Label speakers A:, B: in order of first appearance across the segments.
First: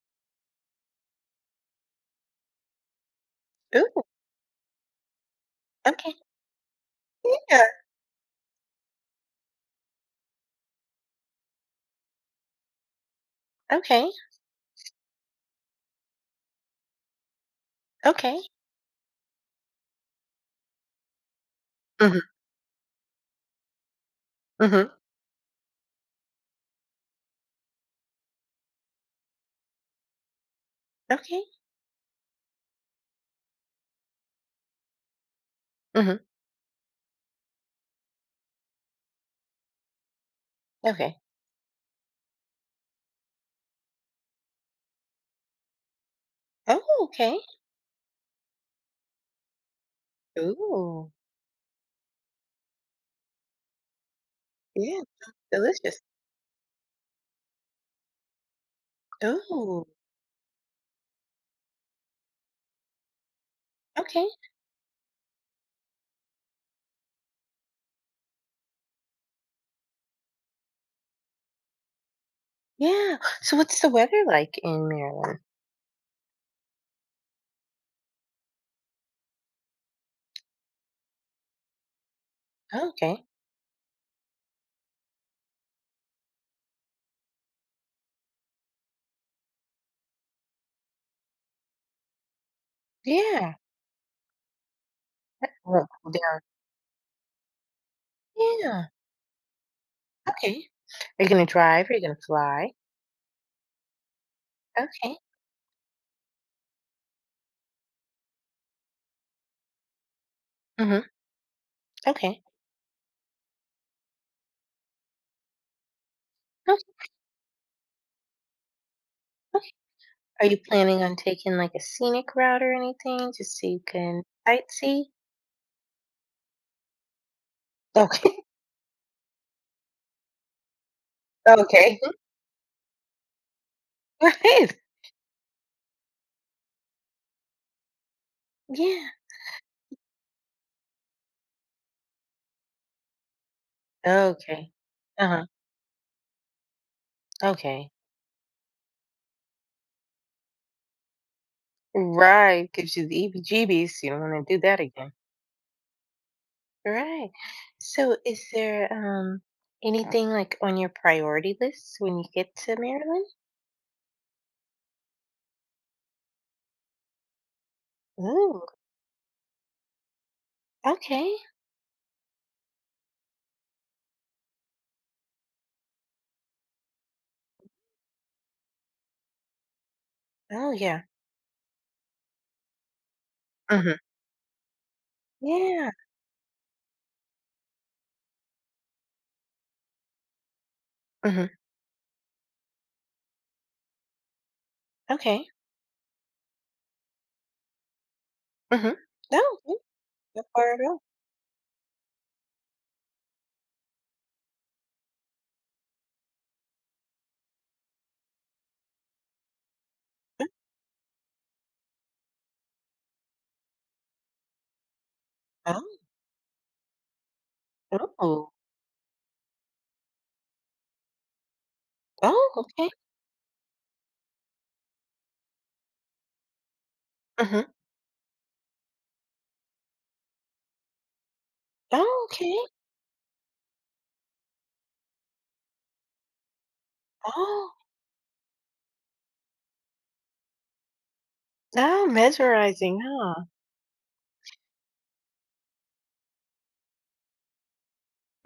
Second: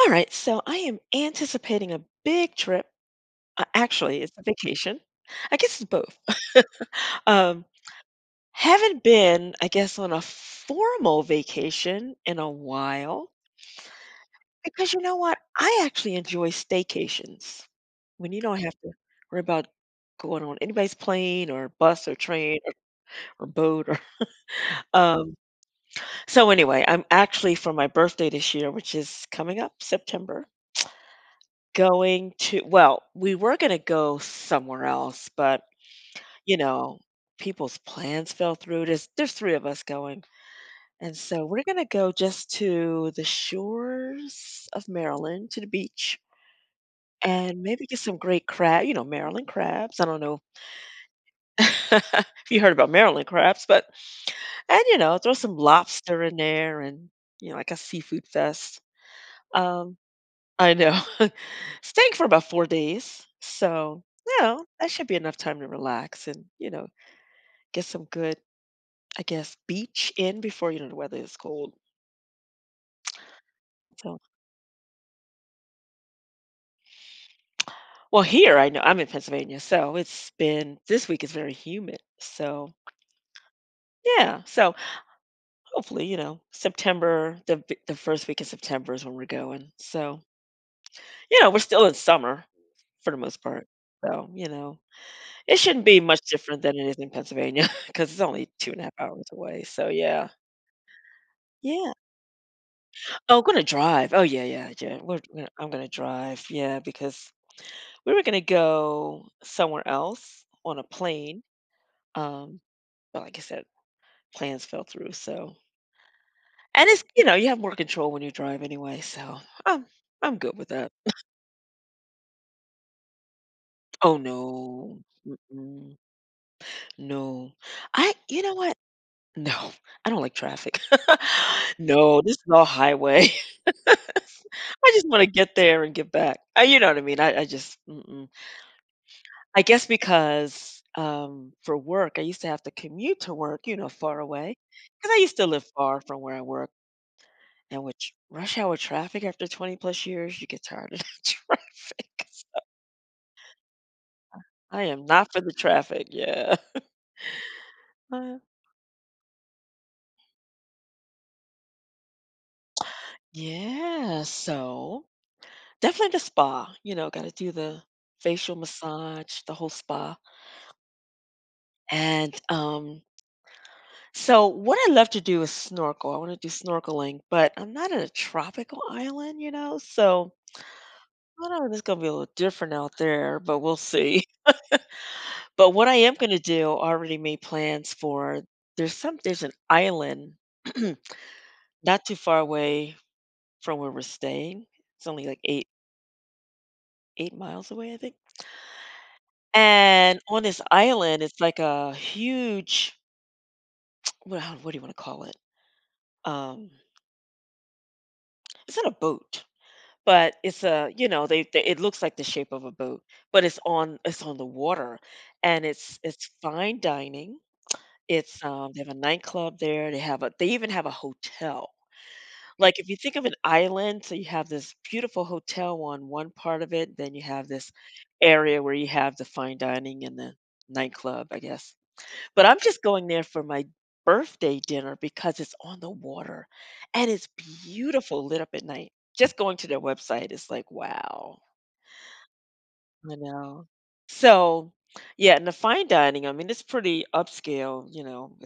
A: All right, so I am anticipating a big trip.
B: Ooh,
A: Actually, it's a vacation. I guess it's
B: okay.
A: both.
B: Yeah,
A: Um, haven't been, I guess, on a formal vacation in a while
B: okay,
A: because you know what? I actually enjoy staycations when
B: okay.
A: you don't have to worry about going on anybody's plane or bus or
B: Mhm,
A: train or boat or
B: mhm.
A: um so anyway, I'm actually, for my birthday this year, which is coming up september
B: Okay,
A: going to, well, we were gonna go somewhere else, but,
B: mhm,
A: you know, people's plans fell through. There's 3 of us going, and
B: okay.
A: so we're gonna go just to the shores of Maryland, to the beach,
B: Oh, okay.
A: and maybe get some great crab, you know, Maryland crabs. I don't know
B: Ooh,
A: if you heard about Maryland crabs, but and, you
B: yeah,
A: know, throw some
B: delicious.
A: lobster in there, and, you know, like a seafood fest.
B: Ooh,
A: Um I know. Staying for about 4 days, so,
B: okay,
A: you know, that should be enough time to relax and, you know, get some good, I guess, beach in before, you know, the weather is cold.
B: yeah. So what's the
A: So,
B: weather like in Maryland?
A: well, here, I know I'm in Pennsylvania, so it's been this week is very humid, so
B: Oh, okay.
A: yeah, so hopefully, you know, September, the 1st week of September is when we're going, so, you know, we're still in summer for the most
B: Yeah,
A: part, so, you know,
B: that
A: it shouldn't
B: will
A: be
B: cool
A: much
B: down.
A: different than it is in Pennsylvania because it's only two and a
B: Yeah,
A: half hours away, so yeah.
B: okay. Are you gonna drive?
A: Yeah.
B: Are you gonna fly?
A: Oh, we're gonna drive. Oh, yeah, yeah, yeah.
B: Okay.
A: I'm gonna drive. Yeah, because we were gonna go somewhere else on a
B: Mhm,
A: plane.
B: okay.
A: Um, but like I said, plans fell through. So,
B: Okay,
A: and it's, you know, you have more control when you drive anyway. So
B: okay.
A: I'm I'm
B: Are
A: good
B: you
A: with that.
B: planning on taking, like, a scenic route or anything just so you
A: Oh
B: can
A: no.
B: sightsee?
A: Mm-mm. No. I
B: Okay,
A: You know what? No, I don't like traffic.
B: okay.
A: No, this is all highway.
B: Right.
A: I just want to get there and get back. You know what I mean? I just. Mm-mm.
B: Yeah.
A: I guess because, for work, I used to have to commute to work, you know, far away.
B: Okay.
A: Because I used
B: Uh-huh.
A: to live far from where I work, and
B: Okay.
A: with tr rush hour traffic after 20 plus years, you get tired of that traffic.
B: Right. Gives you the heebie-jeebies. You don't want to do that
A: I am
B: again.
A: not for the traffic, yeah.
B: Right. So
A: Uh,
B: is there anything like on your priority list when you get to Maryland?
A: yeah, so definitely the spa, you know, gotta do the facial
B: Ooh.
A: massage, the whole spa,
B: Okay.
A: and, so what I love to do is snorkel, I wanna do snorkeling, but I'm not in a tropical island, you know, so
B: Oh, yeah.
A: I know it's gonna be a little different out there, but we'll
B: Mm-hmm.
A: see. But what
B: Yeah.
A: I am gonna do, I already made plans for, there's an island
B: Mm-hmm.
A: not too far away from where we're staying. It's only like
B: Okay.
A: eight miles away, I think.
B: Mm-hmm. Oh, okay.
A: And on
B: Not
A: this
B: far at all.
A: island, it's like a huge, what do you want to call it? Um, it's not a boat, but it's a, you know, they it looks like the shape of a boat, but it's on the water, and it's
B: Oh.
A: it's fine dining. It's,
B: Oh.
A: they have a nightclub there, they even have a hotel.
B: Oh,
A: Like,
B: okay.
A: if you think of an island, so you have this beautiful hotel on one part of it, then you have
B: Mm-hmm.
A: this area where you have the fine dining and the nightclub, I guess.
B: Oh,
A: But
B: okay.
A: I'm just going there for my birthday dinner because it's on the water, and it's
B: Oh.
A: beautiful lit up at night. Just going to their website is like, wow.
B: Oh, mesmerizing,
A: I
B: huh?
A: know. So, yeah, and the fine dining, I mean, it's pretty upscale, you know,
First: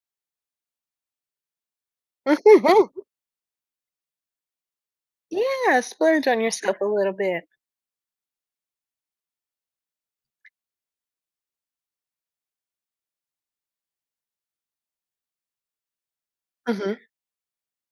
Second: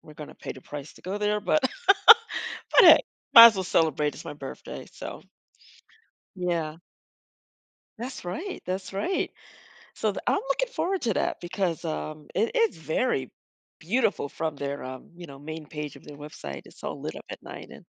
A: we're gonna pay the price to go there, but but
B: Mm-hmm.
A: hey, might as well celebrate. It's my birthday, so
B: Yeah, splurge on
A: yeah,
B: yourself a little bit.
A: that's right, that's right. So th I'm looking forward to that because, it's very beautiful from their, you know, main page of their website. It's all lit up at night, and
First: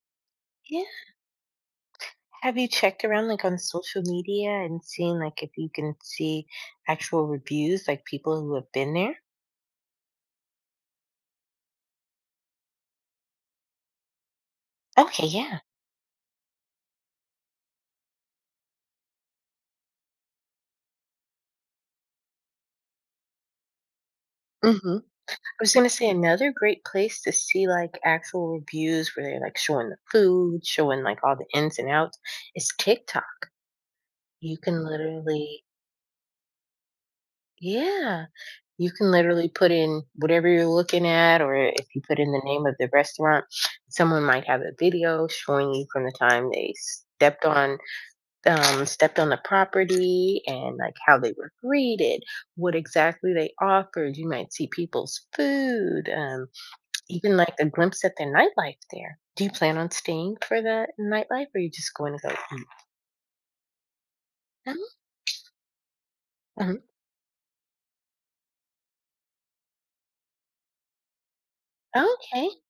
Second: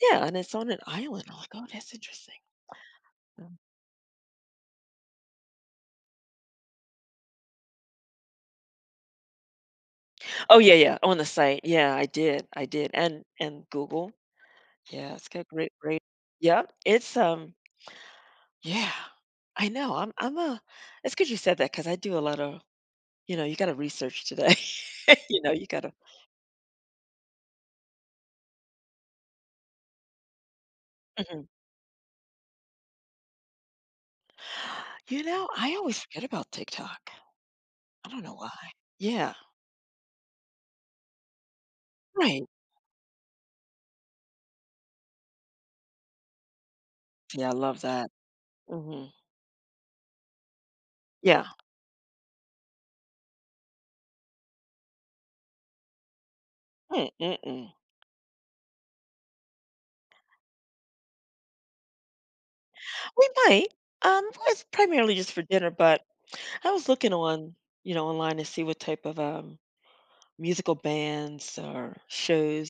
A: yeah, and it's on an
B: Yeah.
A: island. I'm like, oh, that's interesting.
B: Have you checked around like on
A: Um,
B: social media and seen like if you can see actual reviews, like people who have been there?
A: Oh yeah, yeah, on the site. Yeah, I did, and Google. Yeah,
B: Okay,
A: it's got
B: yeah.
A: great, great. Yep, it's, yeah, I know. I'm a. It's good you said that because I do a lot of, you know, you gotta research today.
B: Hmm. I
A: You know, you
B: was gonna
A: gotta.
B: say another great place to see like actual reviews where they're like showing the food, showing like all
A: Mhm.
B: the ins and outs is TikTok. You can
A: You know,
B: literally,
A: I always forget about TikTok. I don't
B: yeah,
A: know why.
B: you can
A: Yeah,
B: literally put in whatever you're looking at, or if you put in the
A: right.
B: name of the restaurant, someone might have a video showing you from the time they stepped
A: Yeah, I
B: on
A: love that. Mhm.
B: stepped on the property and like how they
A: Yeah.
B: were greeted, what exactly they offered. You might see people's food,
A: Mm,
B: even like a
A: mm-mm.
B: glimpse at their nightlife there. Do you plan on staying for the nightlife, or are you just going to go eat?
A: We might. Well, it's primarily just for dinner, but
B: Oh,
A: I
B: mhm.
A: was looking on, you know, online to see what type of, musical bands or
B: Oh, okay.
A: shows.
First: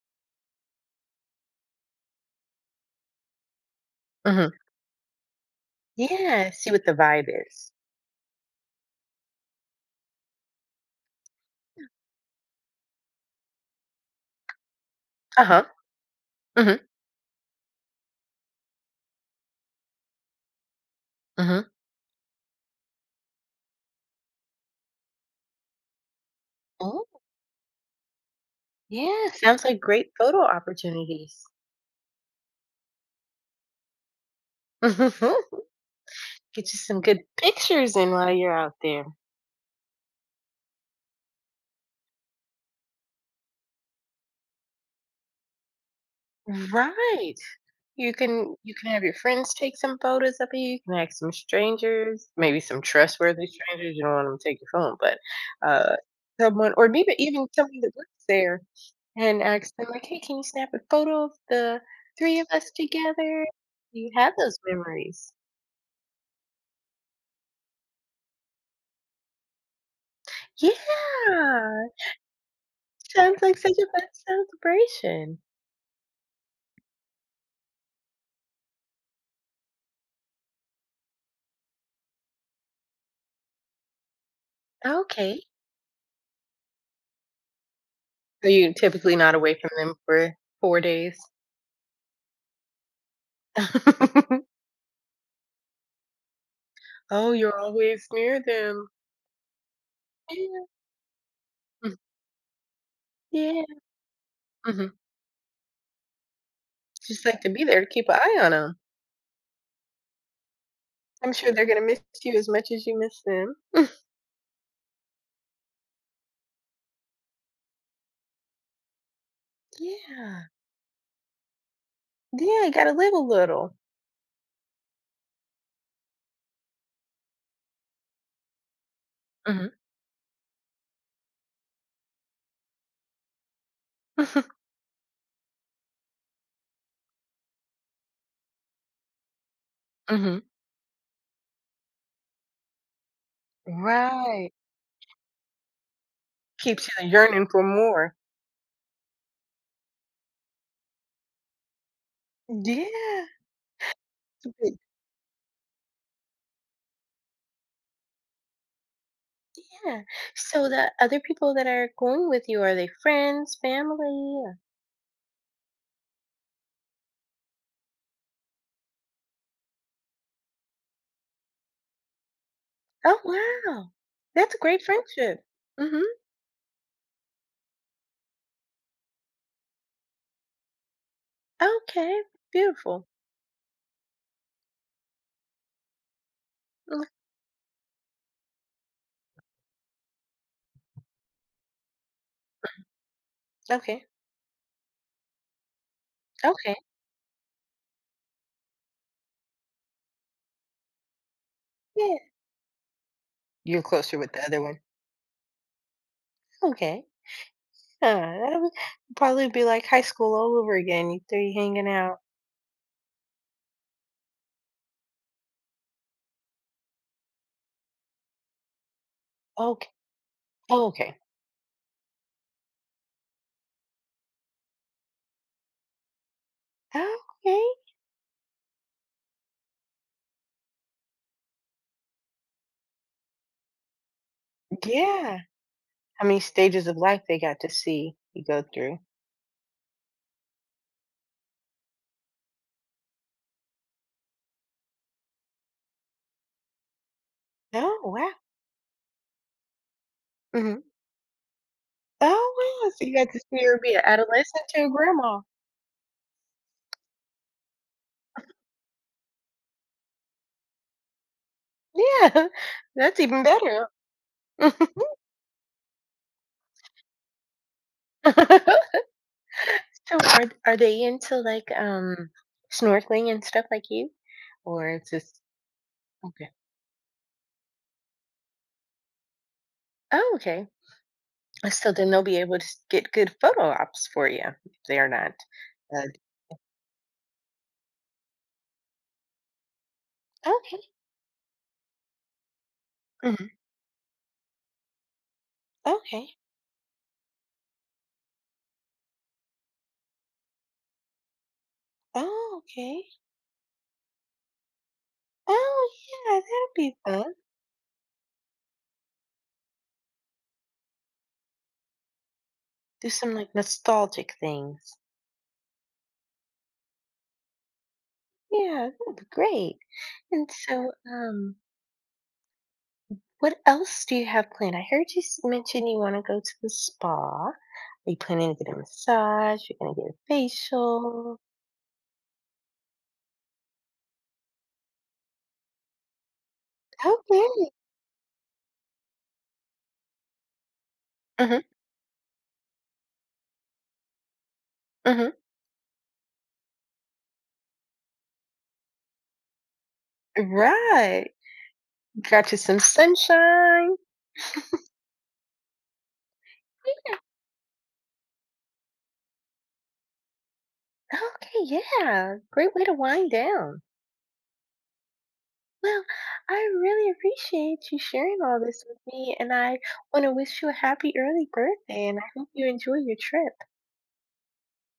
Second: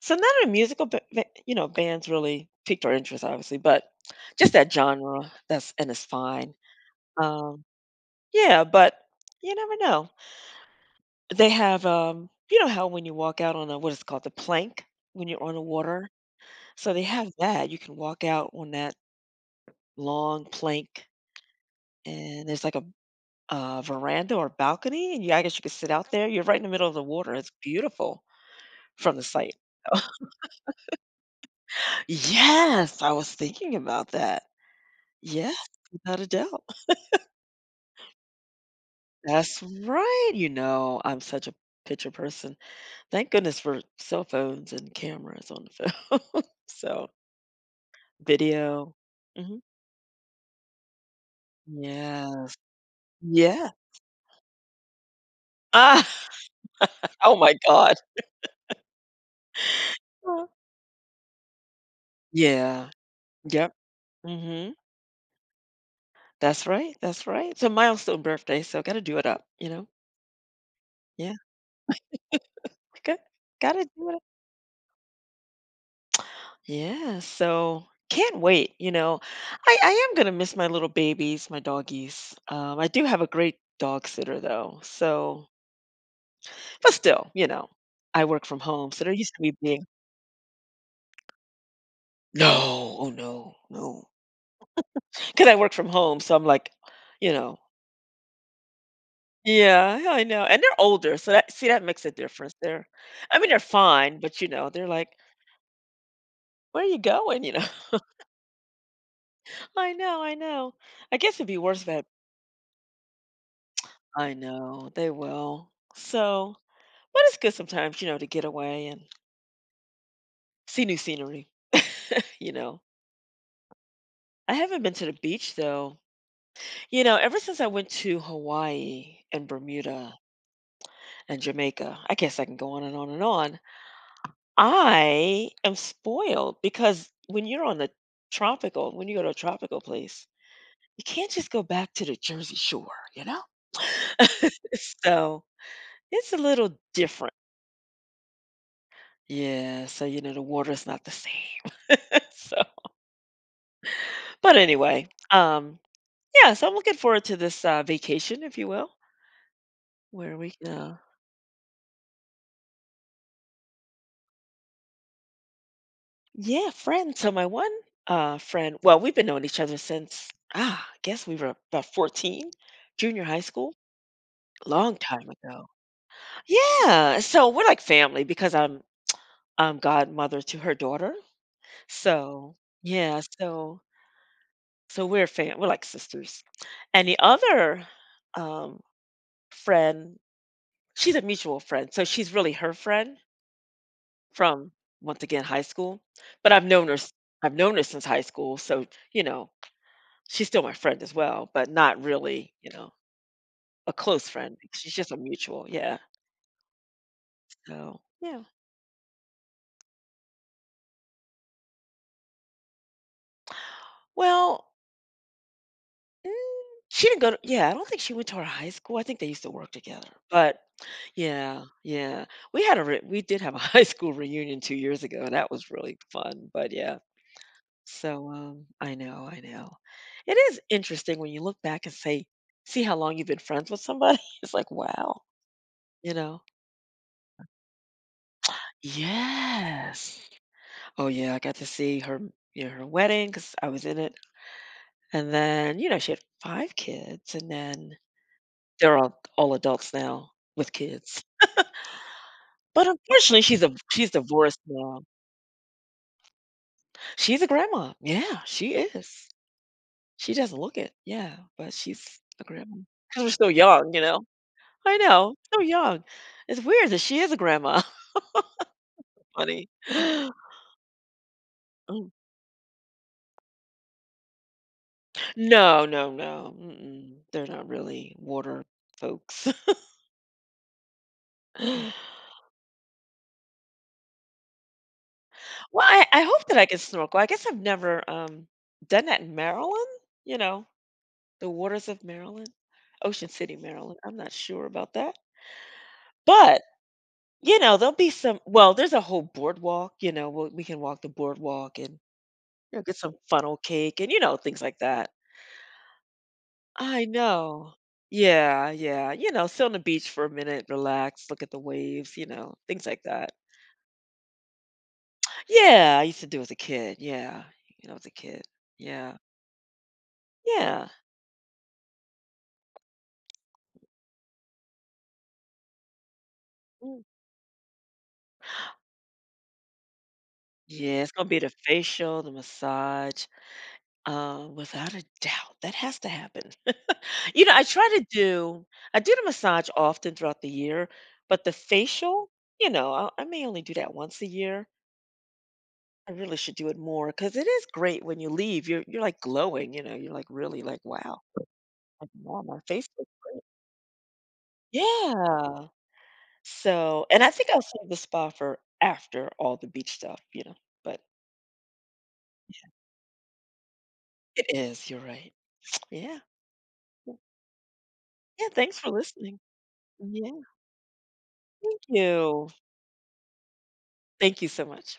A: So none of the musical bands really piqued our interest, obviously, but
B: Hmm.
A: just that genre, that's, and it's
B: Yeah,
A: fine.
B: see what the vibe
A: Um,
B: is.
A: yeah, but you never know. They have, you know how when you walk out on a, what is it called, the plank, when you're
B: Uh
A: on the
B: huh.
A: water.
B: Mm-hmm.
A: So they have that. You can walk out on that long plank,
B: Mm-hmm.
A: and there's like a, uh, veranda or balcony, and you, I guess you could sit out there. You're right in the middle of the
B: Oh,
A: water. It's beautiful from the
B: yeah.
A: site.
B: Sounds like great photo opportunities.
A: Yes, I was thinking about that.
B: Get
A: Yes,
B: you
A: without a doubt.
B: some good pictures in while you're out there.
A: That's right. You know, I'm such a picture person. Thank goodness for cell phones and cameras on the phone. So.
B: Right. You can
A: Video.
B: have your friends
A: Mhm.
B: take some photos of it, you can ask some strangers,
A: Yeah.
B: maybe some trustworthy
A: Yeah.
B: strangers, you don't want 'em to take your phone, but, uh,
A: Ah!
B: someone or maybe
A: Oh
B: even
A: my
B: someone that
A: god.
B: works there and ask them like, "Hey, can you
A: Oh.
B: snap a photo of the 3 of us
A: Yeah.
B: together?"
A: Yep.
B: Do you have those
A: Mhm.
B: memories?
A: That's right, that's right. It's a milestone birthday, so gotta do it up, you know?
B: Yeah!
A: Yeah. Good.
B: Sounds like such a
A: Gotta
B: fun
A: do it up.
B: celebration.
A: Yeah, so can't wait, you know? I am gonna miss my little babies, my doggies. I do have a great dog sitter though,
B: Okay.
A: so but still, you know, I work
B: Are
A: from
B: you
A: home, so they're
B: typically
A: used
B: not
A: to me
B: away from
A: being.
B: them for 4 days?
A: No, oh no, no. 'Cause I work from home, so I'm like,
B: Oh,
A: you
B: you're
A: know.
B: always near them.
A: Yeah, yeah, I know, and
B: Yeah.
A: they're older, so that see, that
B: Mm.
A: makes a difference there. I mean, they're
B: Yeah.
A: fine, but, you know, they're
B: Mhm.
A: like, "Where are you
B: Just like
A: going?"
B: to
A: You
B: be
A: know?
B: there to keep an eye on them. 'Em.
A: I know, I know. I
B: I'm
A: guess it'd
B: sure
A: be
B: they're gonna
A: worse if
B: miss
A: I.
B: you as much as you miss them.
A: I know, they will. So but it's good sometimes, you know, to get away and
B: Yeah.
A: see new scenery, you
B: Yeah, you
A: know?
B: gotta live a little.
A: I haven't been to the beach, though. You know, ever since I went to Hawaii and
B: Mhm.
A: Bermuda and Jamaica, I guess I can go on and on and on,
B: Mhm.
A: I am spoiled because when you're on the tropical when you go to a tropical place, you can't just go back to the Jersey Shore, you know?
B: Right.
A: So, it's a little
B: Keeps you
A: different.
B: yearning for more.
A: Yeah, so, you know, the water's not the same. So
B: Yeah. It's a
A: but
B: big.
A: anyway, yeah, so I'm looking forward to this, vacation, if you will,
B: Yeah.
A: where we
B: So
A: can,
B: the
A: uh,
B: other people that are going with you, are they friends, family, or?
A: yeah, friends. So my one, friend, well, we've been knowing each other since, ah, I guess we were about 14,
B: Oh,
A: junior high school.
B: wow. That's a great
A: Long time
B: friendship.
A: ago.
B: Mhm.
A: Yeah, so we're like family because I'm godmother to her daughter.
B: Okay.
A: So,
B: Beautiful.
A: yeah, so we're like sisters.
B: Mm.
A: And the other, um, friend, she's a mutual friend. So she's really her friend
B: Okay.
A: from, once again, high school, but
B: Okay.
A: I've known her since high school, so you know, she's still my friend as well, but not
B: Yeah.
A: really, you know,
B: You're
A: a
B: closer
A: close
B: with the
A: friend.
B: other one.
A: She's just a mutual. Yeah.
B: Okay.
A: So,
B: Huh,
A: yeah.
B: that would probably be like high school all over again, you three hanging out.
A: Well, mm, she didn't go to, yeah, I don't think she went to our high school. I think they used to work
B: Okay.
A: together. But
B: Oh, okay.
A: yeah, yeah. We did have a high school reunion 2 years ago and that was really fun. But yeah.
B: Okay.
A: So, um, I know, I know. It is interesting when you look back and say see how long you've been friends with somebody. It's like, wow,
B: Yeah.
A: you
B: How many
A: know.
B: stages of life they got to see you go through.
A: Yes. Oh yeah, I got to see her, you know, her wedding cuz I was in it. And then, you know, she had five kids and then
B: Oh, wow.
A: they're all adults now with
B: Mhm.
A: kids.
B: Oh,
A: But
B: wow, so you got to
A: unfortunately,
B: see her be an
A: she's divorced
B: adolescent to a
A: now.
B: grandma.
A: She's a grandma. Yeah, she is. She doesn't look it. Yeah, but she's a
B: Yeah,
A: grandma. Because
B: that's
A: 'cause
B: even
A: we're so
B: better.
A: young, you know? I know, so young. It's weird that she is a grandma. Funny.
B: So are they into, like,
A: Mm.
B: snorkeling and stuff like you? Or it's just.
A: No, no,
B: Okay.
A: no. Mm-mm. They're not really water folks.
B: Oh, okay. So then they'll be able to get good photo ops for you if they're not.
A: Well, I
B: Uh,
A: I hope that I can snorkel. I guess I've never, done that in Maryland, you know?
B: Okay.
A: The waters of Maryland? Ocean
B: Mhm,
A: City, Maryland. I'm not sure about that.
B: okay.
A: But, you know, there'll be some, well, there's a whole boardwalk, you know, we can walk the boardwalk and,
B: Oh,
A: you know, get
B: okay.
A: some funnel cake and, you know, things like that.
B: Oh, yeah, that'd be
A: I
B: fun.
A: know. Yeah, yeah. You know, sit on the beach for a minute, relax, look at the waves, you know, things like
B: Do
A: that.
B: some like nostalgic things.
A: Yeah, I used to do as a kid. Yeah. You know, as a kid.
B: Yeah, that'd
A: Yeah.
B: be great. And
A: Yeah.
B: so, what else do you have planned? I heard you mention you want to go to the
A: Mm.
B: spa. Are you planning to get a massage? You're gonna get a
A: Yeah, it's gonna be
B: facial.
A: the facial, the massage. Without a doubt, that has to happen. You know, I
B: Okay.
A: try to do. I do the massage often throughout the year, but the
B: Mm-hmm,
A: facial, you know, I may only do that once a year.
B: mm-hmm.
A: I really should do it more because it is great when you leave. You're like glowing, you know. You're like really
B: Right.
A: like wow,
B: Got you
A: my
B: some
A: face looks great.
B: sunshine.
A: Yeah. So, and I think I'll save the spa for after all the beach stuff, you know. But
B: Okay, yeah. Great way to wind down.
A: it is. You're right.
B: Well,
A: Yeah.
B: I really appreciate you sharing
A: Yeah.
B: all
A: Thanks
B: this
A: for
B: with me,
A: listening.
B: and I want to
A: Yeah.
B: wish you a happy early
A: Thank
B: birthday, and I
A: you.
B: hope you enjoy your trip.
A: Thank you so much.